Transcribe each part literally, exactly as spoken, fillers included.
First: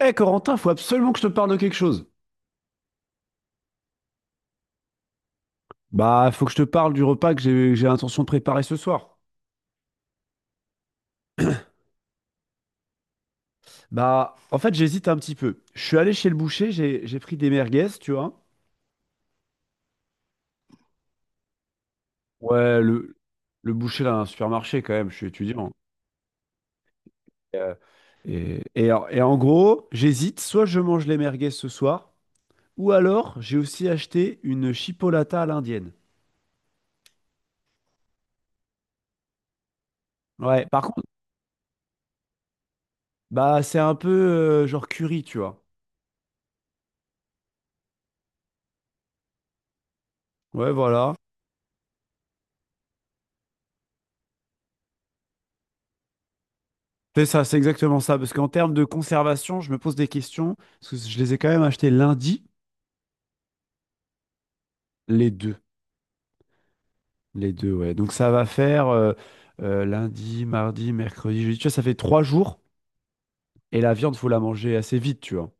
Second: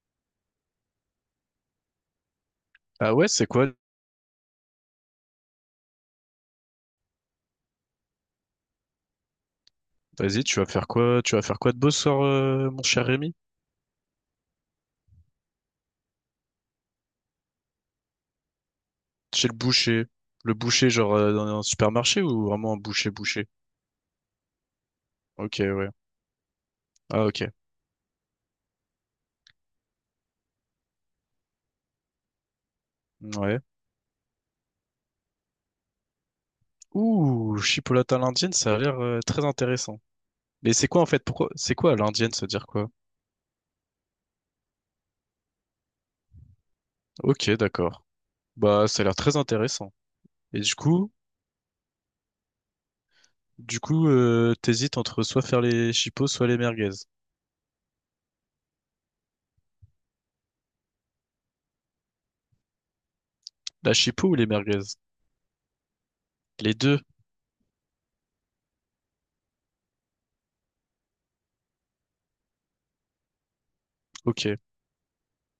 Eh Corentin, faut absolument que je te parle de quelque chose. Ah ouais, c'est quoi? Bah, faut que je te parle du repas que j'ai que j'ai l'intention de préparer ce soir. Vas-y, tu vas faire quoi? Tu vas faire quoi de beau ce soir, euh, mon cher Rémi? Bah, en fait, j'hésite un petit peu. Je suis allé chez le boucher, j'ai j'ai pris des merguez, tu vois. Chez le boucher. Le boucher, genre euh, dans un supermarché ou vraiment un Ouais, boucher le, boucher? le boucher d'un supermarché quand même, je suis Ok, étudiant. ouais. Ah ok. Euh, Et, et en et en gros, j'hésite, soit je mange les merguez ce soir, ou alors j'ai Ouais. aussi acheté une chipolata à l'indienne. Ouh, chipolata à l'indienne, ça a l'air euh, très intéressant. Ouais, Mais par c'est quoi contre, en fait? Pourquoi? C'est quoi à l'indienne, ça veut dire quoi? bah c'est un peu euh, genre curry, tu vois. Ok, d'accord. Bah, ça a l'air très intéressant. Et Ouais, du coup, voilà. du coup, euh, t'hésites entre soit faire les chipos soit les merguez. C'est ça, c'est exactement ça. Parce qu'en termes de conservation, je me pose des questions. Parce que je les ai quand même achetés lundi, La chipo ou les merguez? les deux. Les deux. Les deux, ouais. Donc ça va faire euh, euh, lundi, mardi, mercredi, jeudi. Tu vois, ça fait trois jours. Et la viande, faut la Ok. manger assez vite, tu vois.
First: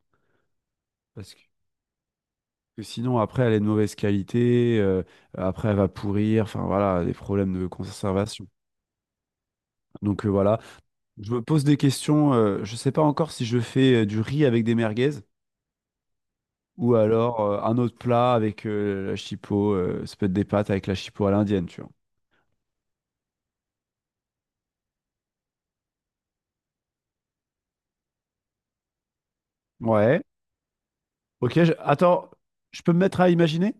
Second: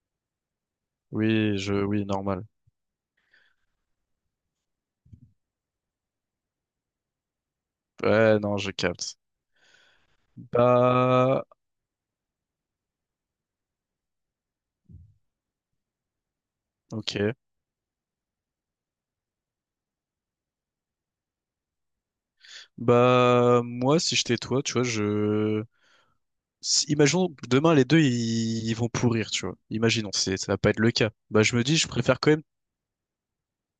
Parce que Oui, je, oui, normal. que sinon, après, elle est de mauvaise qualité. Euh, après, elle va pourrir. Enfin, voilà, des problèmes de Ouais, conservation. non, je capte. Donc euh, voilà. Je me Bah, pose des questions. Euh, je sais pas encore si je fais euh, du riz avec des merguez. Ou ok. alors euh, un autre plat avec euh, la chipot, euh, ça peut être des pâtes avec la chipot à l'indienne, tu vois. Bah, moi, si j'étais toi, tu vois, je... si- Imaginons que demain, les deux, ils, ils vont pourrir, tu vois. Imaginons, Ouais. c'est, ça va pas être le cas. Bah, Ok, je me je- dis, je préfère attends, quand même... je peux me mettre à imaginer?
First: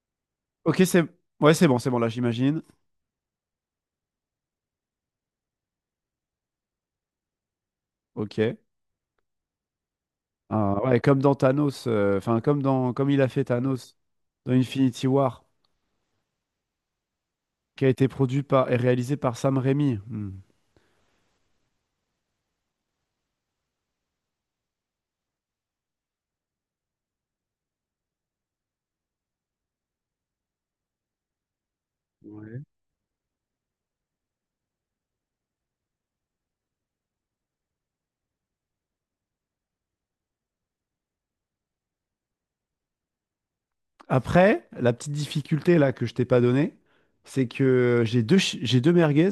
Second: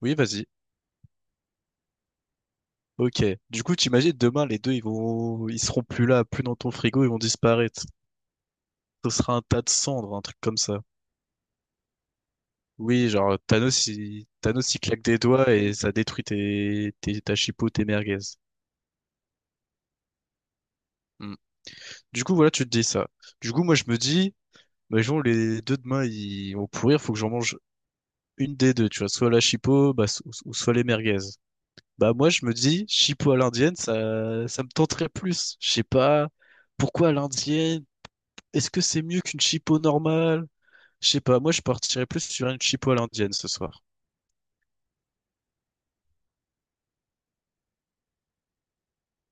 Oui, vas-y. Ok, c'est ouais, c'est bon, c'est bon, là j'imagine. Ok. Du coup, t'imagines, demain, les deux, ils vont... Ils seront plus là, plus dans ton frigo, ils vont disparaître. Ok. Ce sera un tas de cendres, un truc comme Ah, ça. ouais, comme dans Thanos, euh, enfin comme dans Oui, comme il a genre, fait Thanos, Thanos il, dans Thanos, il claque Infinity des War, doigts et ça détruit tes, tes, ta chipo, qui tes a été merguez. produit par et réalisé par Sam Raimi. Hmm. Hmm. Du coup, voilà, tu te dis ça. Du coup, moi, je me dis... Imaginons les deux demain ils vont pourrir, faut que j'en mange une des deux, tu vois, soit la chipo bah, so- so-, ou soit les merguez. Bah moi je me Ouais. dis chipo à l'indienne, ça ça me tenterait plus. Je sais pas pourquoi à l'indienne, est-ce que c'est mieux qu'une chipo normale? Je sais pas, moi je partirais plus sur une chipo à l'indienne ce soir. Après, la petite difficulté là que je t'ai pas donnée, c'est que j'ai deux chi- j'ai deux merguez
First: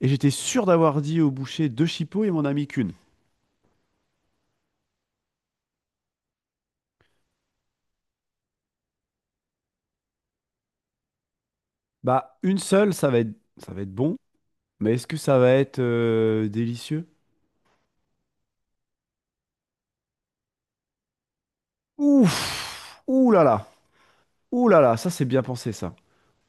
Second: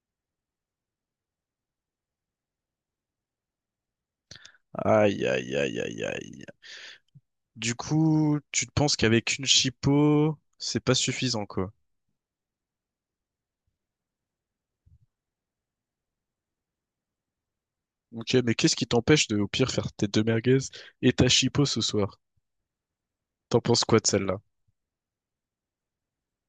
et j'étais sûr d'avoir dit au boucher deux chipots et mon ami qu'une. Aïe aïe aïe aïe aïe. Du coup, tu te penses qu'avec une chipot, c'est pas suffisant, quoi. Bah, une seule, ça va être, ça va être bon, mais est-ce que ça va être euh, délicieux? Ok, mais qu'est-ce qui t'empêche de, au pire, faire tes deux merguez et ta chipot ce soir? Ouf! Ouh là T'en là! penses quoi de celle-là? Ouh là là! Ça, c'est bien pensé, ça.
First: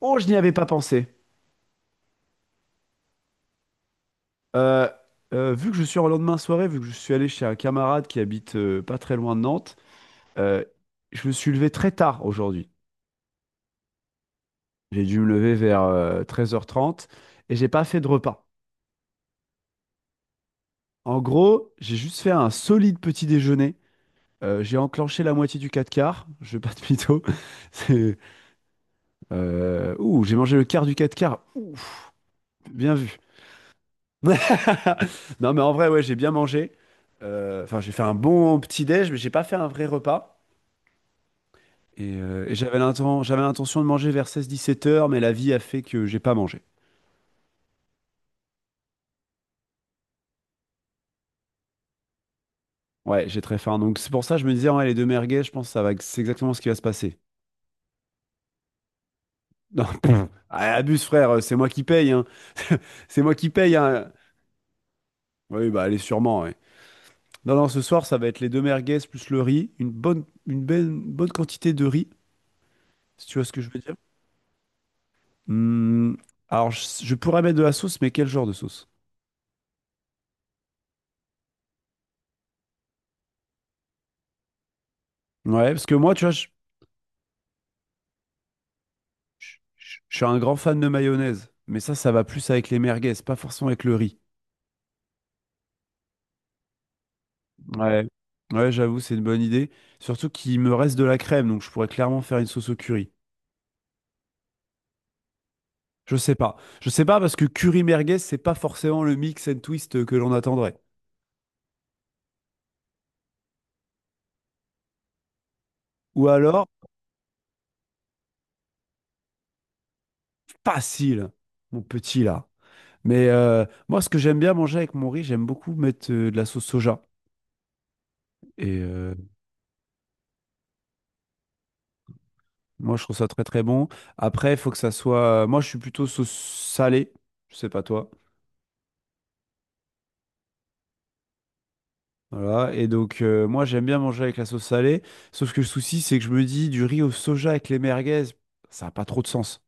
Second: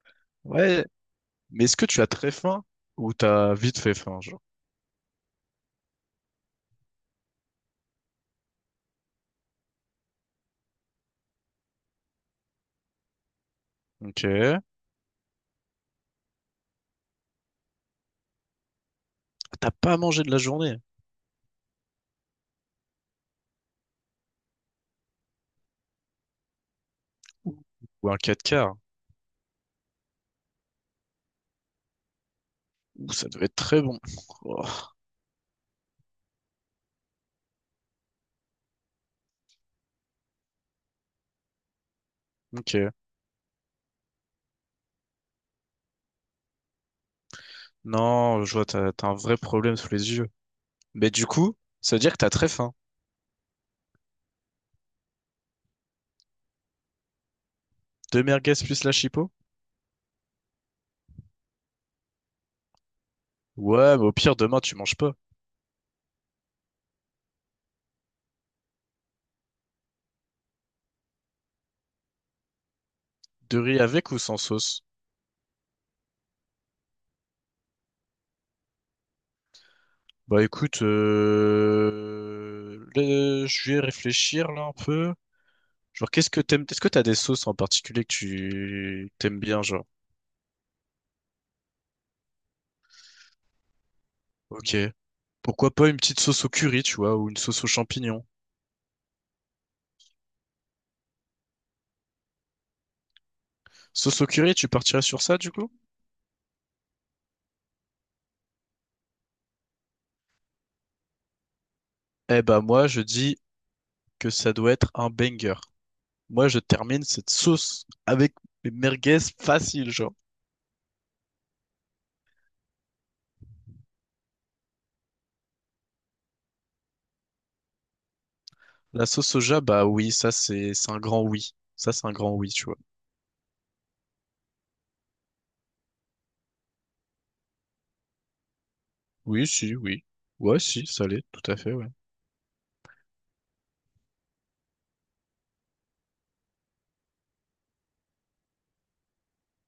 Oh, je n'y avais pas Ouais, pensé. mais est-ce que tu as très faim ou t'as vite fait faim, genre? Euh, euh, vu que je suis en lendemain de soirée, vu que je suis allé chez un camarade qui habite euh, pas très loin de Nantes, euh, je me suis levé très tard aujourd'hui. Ok. J'ai dû me lever vers euh, treize heures trente et j'ai pas fait de repas. T'as pas mangé de la journée? En gros, j'ai juste fait un solide petit déjeuner. Euh, j'ai enclenché la moitié du quatre quarts, je vais pas de mytho. Ouh. Ou un C'est- quatre quarts? Euh, ouh, j'ai mangé le quart du quatre quarts. Ouf, bien Ouh, vu. ça devait être très bon. Oh, Non, mais en vrai, ouais, j'ai bien mangé. Euh, Enfin, j'ai fait un bon petit déj, mais j'ai pas fait un vrai repas. Et, euh, et Ok. j'avais l'inten- j'avais l'intention de manger vers seize dix-sept heures, mais la vie a fait que j'ai pas mangé. Non, je vois, t'as, t'as un vrai problème sous les yeux. Mais du coup, ça veut dire que t'as très faim. Ouais, j'ai très faim. Donc c'est pour ça que je me disais, ouais, les deux merguez, je pense que ça va, c'est exactement ce qui va se passer. Deux merguez plus la chipot? Non, pff, ah, abuse frère, c'est moi qui paye, hein. C'est moi qui paye, Ouais, mais hein. au pire, demain, tu manges pas. Oui, bah allez, sûrement, ouais. Non, non, ce soir, ça va être les deux merguez plus le riz, une bonne, une belle- une bonne quantité de riz. Si tu vois ce De que je veux riz dire? avec ou sans sauce? Hmm, alors, je, je pourrais mettre de la sauce, mais quel genre de sauce? Bah écoute, euh, le- je vais réfléchir là un peu. Ouais, parce que Genre, moi, tu qu'est-ce vois, que je, t'aimes? Est-ce que t'as des sauces en particulier que tu t'aimes je- bien, genre? je- je suis un grand fan de mayonnaise, mais ça, ça va plus avec les merguez, pas forcément avec le riz. Ok. Pourquoi pas une petite sauce au curry, tu vois, ou une sauce aux Ouais, champignons? ouais, j'avoue, c'est une bonne idée. Surtout qu'il me reste de la crème, donc je pourrais clairement faire une sauce au curry. Sauce au curry, tu partirais sur ça, du coup? Je sais pas. Je sais pas parce que curry merguez, c'est pas forcément le mix and twist que l'on attendrait. Eh bah moi, je dis que ça doit être un banger. Ou Moi, je alors, termine cette sauce avec mes merguez facile, genre. facile, mon petit là. Mais euh, moi, ce que j'aime bien manger avec mon riz, j'aime beaucoup mettre euh, de la sauce soja. Et La euh, sauce soja, bah oui, ça c'est c'est un grand oui. Ça c'est un grand oui, tu vois. Moi, je trouve ça très très bon. Après, il faut que ça soit. euh, Moi, je suis plutôt sauce salée. Je sais pas toi. Oui, si, oui. Ouais, si, ça l'est, tout à fait, ouais. Voilà. Et donc, euh, moi, j'aime bien manger avec la sauce salée. Sauf que le souci, c'est que je me dis du riz au soja avec les merguez, ça n'a pas trop de sens.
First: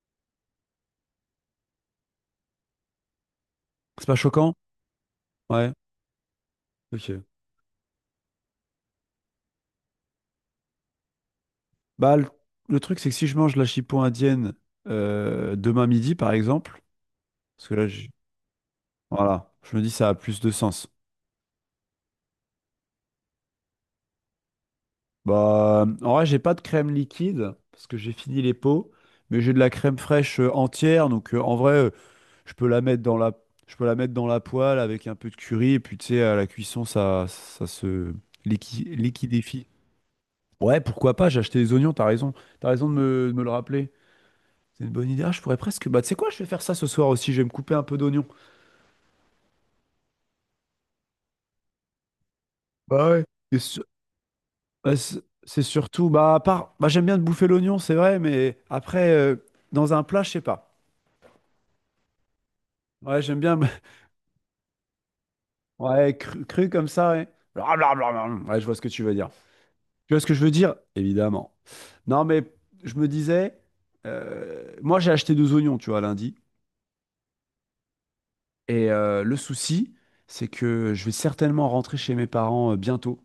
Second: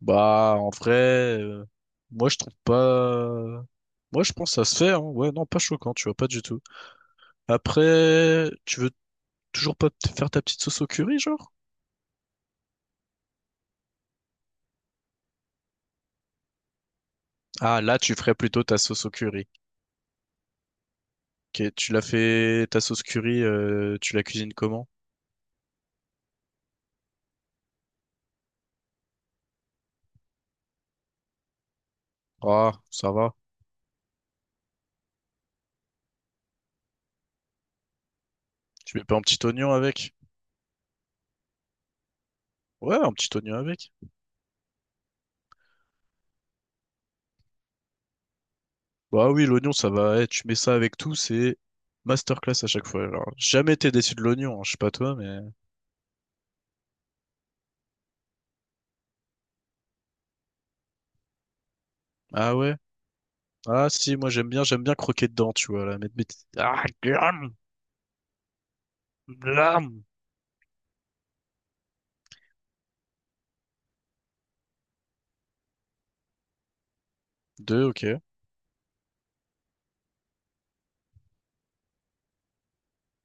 Bah, en vrai, euh, moi je trouve pas. C'est pas Moi je pense choquant? que ça se fait, hein. Ouais, non, pas Ouais. choquant, tu vois, pas du tout. Ok. Après, tu veux toujours pas te faire ta petite sauce au curry, genre? Bah, le, le truc, c'est que si je mange la chipot indienne euh, demain midi, par exemple, parce que Ah, là, là, j'ai- tu ferais plutôt ta sauce au curry. voilà, je me dis ça a plus de sens. Ok, tu l'as fait, ta sauce curry, euh, tu la cuisines comment? Bah, en vrai, j'ai pas de crème liquide parce que j'ai fini les pots, mais j'ai de la crème fraîche euh, entière. Donc, euh, en vrai. euh, Je peux Ah, la mettre ça dans la, va. je peux la mettre dans la poêle avec un peu de curry, et puis tu sais, à la cuisson, ça, ça se liqui- Tu mets pas un petit liquidifie. oignon avec? Ouais, pourquoi pas, j'ai acheté des oignons, t'as raison. T'as raison de Ouais, un me, de petit me le oignon avec. rappeler. C'est une bonne idée. Ah, je pourrais presque. Bah, tu sais quoi, je vais faire ça ce soir aussi, je vais me couper un peu d'oignons. Bah oui, l'oignon, ça va. Eh, tu mets ça avec tout, c'est masterclass à chaque fois. Bah ouais. Alors, Et jamais su- été déçu de l'oignon, hein, je sais pas bah, toi, C'est mais. c'est surtout, bah, à part, bah, j'aime bien de bouffer l'oignon, c'est vrai, mais après, euh, dans un plat, je sais pas. Ah ouais? Ouais, j'aime bien. Ah si, moi j'aime bien, j'aime bien croquer dedans, tu vois, là, mettre ouais, mes cru, petites- Cru Ah, comme ça, ouais. glam, Blablabla. Ouais, je vois ce que tu veux dire. glam. Tu vois ce que je veux dire? Évidemment. Non, mais je me disais, euh, moi j'ai acheté deux oignons, tu vois, lundi. Deux, ok. Et euh, le souci, c'est que je vais certainement rentrer chez mes parents euh, bientôt.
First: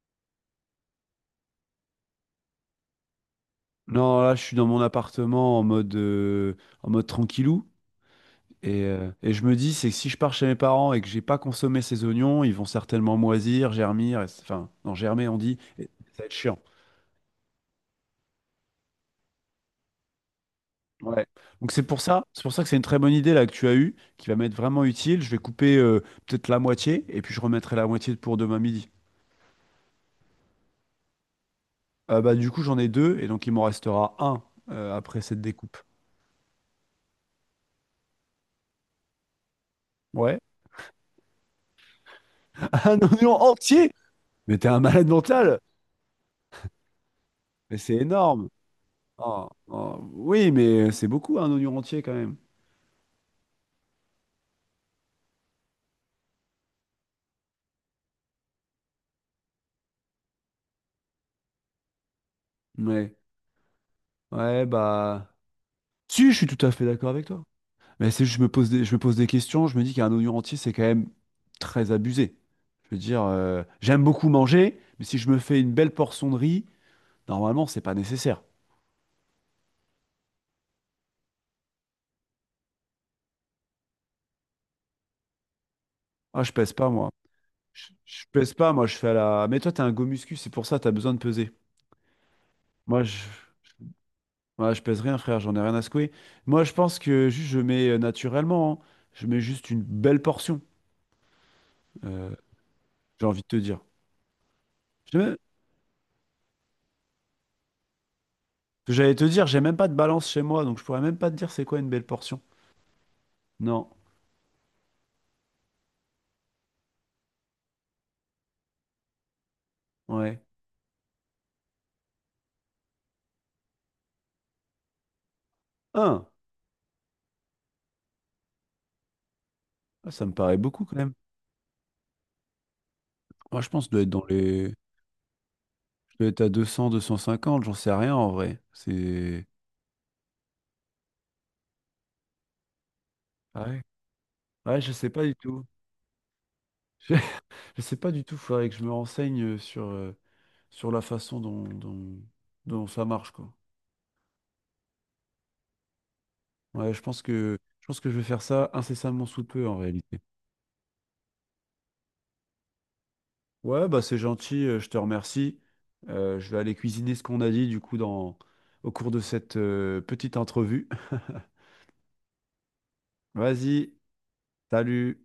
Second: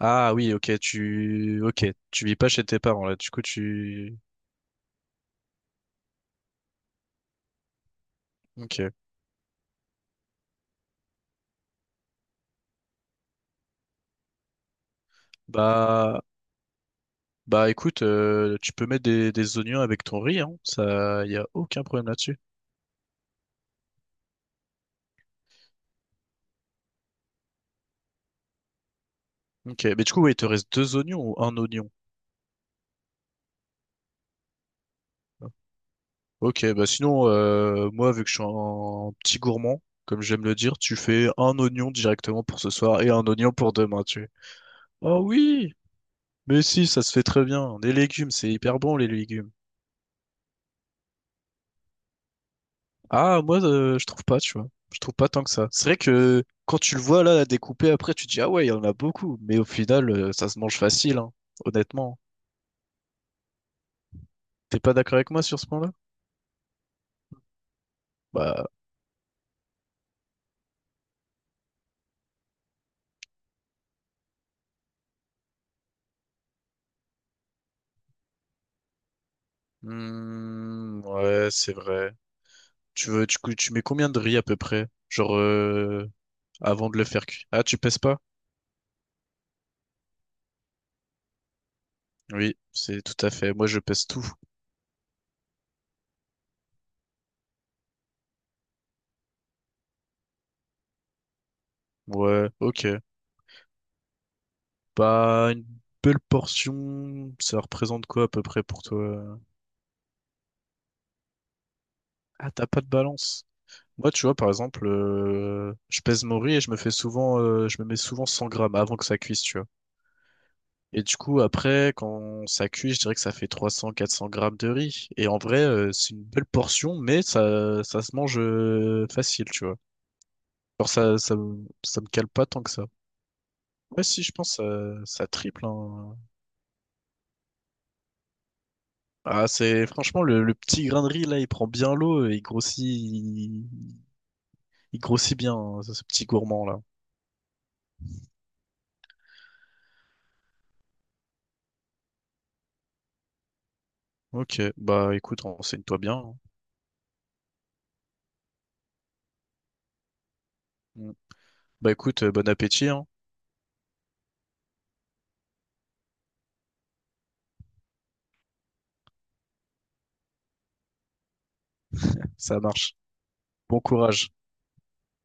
Ah oui, ok, tu, ok, tu vis pas chez tes parents là, du coup tu, Non, là, je suis dans mon appartement en mode, euh, en mode tranquillou. Et, ok. euh, et je me dis, c'est que si je pars chez mes parents et que j'ai pas consommé ces oignons, ils vont certainement moisir, germir, et c'est- enfin, non, germer, on dit, et Bah, ça va être chiant. bah écoute, euh, tu peux mettre des, des oignons avec ton riz, hein, ça, Ouais. y a Donc c'est aucun pour problème ça, là-dessus. c'est pour ça que c'est une très bonne idée là que tu as eue, qui va m'être vraiment utile. Je vais couper euh, peut-être la moitié, et puis je remettrai la moitié pour demain midi. Ok, mais du coup, ouais, il te reste deux oignons ou un oignon? Euh, bah, du coup, j'en ai deux, et donc il m'en restera un euh, après cette découpe. Ok, bah sinon, euh, moi, vu que je suis un petit gourmand, comme Ouais. j'aime le dire, tu fais un oignon directement pour ce Un soir et un oignon oignon pour entier! demain, tu. Mais t'es un malade Vois. Oh mental! oui! Mais si, ça se fait très bien. Mais Les c'est légumes, énorme! c'est hyper bon, les Oh, légumes. oh, Oui, mais c'est beaucoup un oignon entier quand même. Ah, moi, euh, je trouve pas, tu vois. Je trouve pas tant que ça. C'est vrai que quand tu le vois là, découpé après, tu te dis, ah ouais, il y en a beaucoup. Mais au final, euh, ça se mange facile, hein, honnêtement. Ouais. Ouais, T'es pas d'accord avec bah. moi sur ce point-là? Si, je suis tout à fait d'accord avec toi. Mais c'est juste, je me Bah, pose des, je me pose des questions, je me dis qu'un oignon entier, c'est quand même très abusé. Je veux dire, euh, j'aime beaucoup manger, mais si je me fais une belle portion de riz, normalement, c'est pas nécessaire. hmm, ouais, c'est vrai. Tu veux, tu, cou- tu mets combien de riz à peu près? Genre, euh, Ah, je pèse pas, avant de le moi. faire cuire. Ah, tu Je, pèses pas? je pèse pas, moi je fais à la. Mais toi t'as un go muscu, c'est pour ça t'as besoin de peser. Oui, c'est Moi je, tout à fait. Moi, je pèse tout. moi, je pèse rien frère, j'en ai rien à secouer. Moi je pense que juste je mets euh, naturellement, hein. Je mets juste une belle portion, euh, Ouais, ok. j'ai envie de te dire. J'ai même- Bah, une belle portion, ça représente quoi à peu près pour toi? J'allais te euh dire, j'ai même pas de balance chez moi, donc je pourrais même pas te dire c'est quoi une belle portion. Ah, t'as pas de balance. Non, Moi, tu vois, par exemple, euh, je pèse mon riz et je me fais souvent, euh, je me mets souvent cent grammes avant que ça cuise, tu vois. ouais. Et du coup, après, quand ça cuit, je dirais que ça fait trois cents, quatre cents grammes de riz. Et en vrai, euh, c'est une Un, belle portion, mais ça, ça se mange euh, facile, tu vois. Ah, ça me paraît beaucoup Alors quand même. ça, ça, me- ça me cale pas tant que ça. Moi je pense que je dois Ouais, être si, dans je pense les. que ça, ça triple, Je hein. dois être à deux deux cents deux cent cinquante j'en sais rien en vrai. C'est. Ah, c'est franchement le, le petit grain de riz là, il prend bien l'eau et il grossit, Ah il, ouais. Ouais, je il sais pas du grossit bien tout. hein, ce ce petit gourmand là. Je sais pas du tout, faudrait que je me renseigne euh, sur. euh, sur la façon dont, dont, dont ça marche, quoi. Ok, bah écoute, renseigne-toi bien. Hein. Ouais, je pense que, je pense que je vais faire ça incessamment sous peu, en réalité. Mm. Bah écoute, euh, bon appétit, hein. Ouais, bah c'est gentil, euh, je te remercie. Euh, je vais aller cuisiner ce qu'on a dit, du coup, dans, au cours de cette euh, petite entrevue. Ça marche. Bon Vas-y, courage. salut!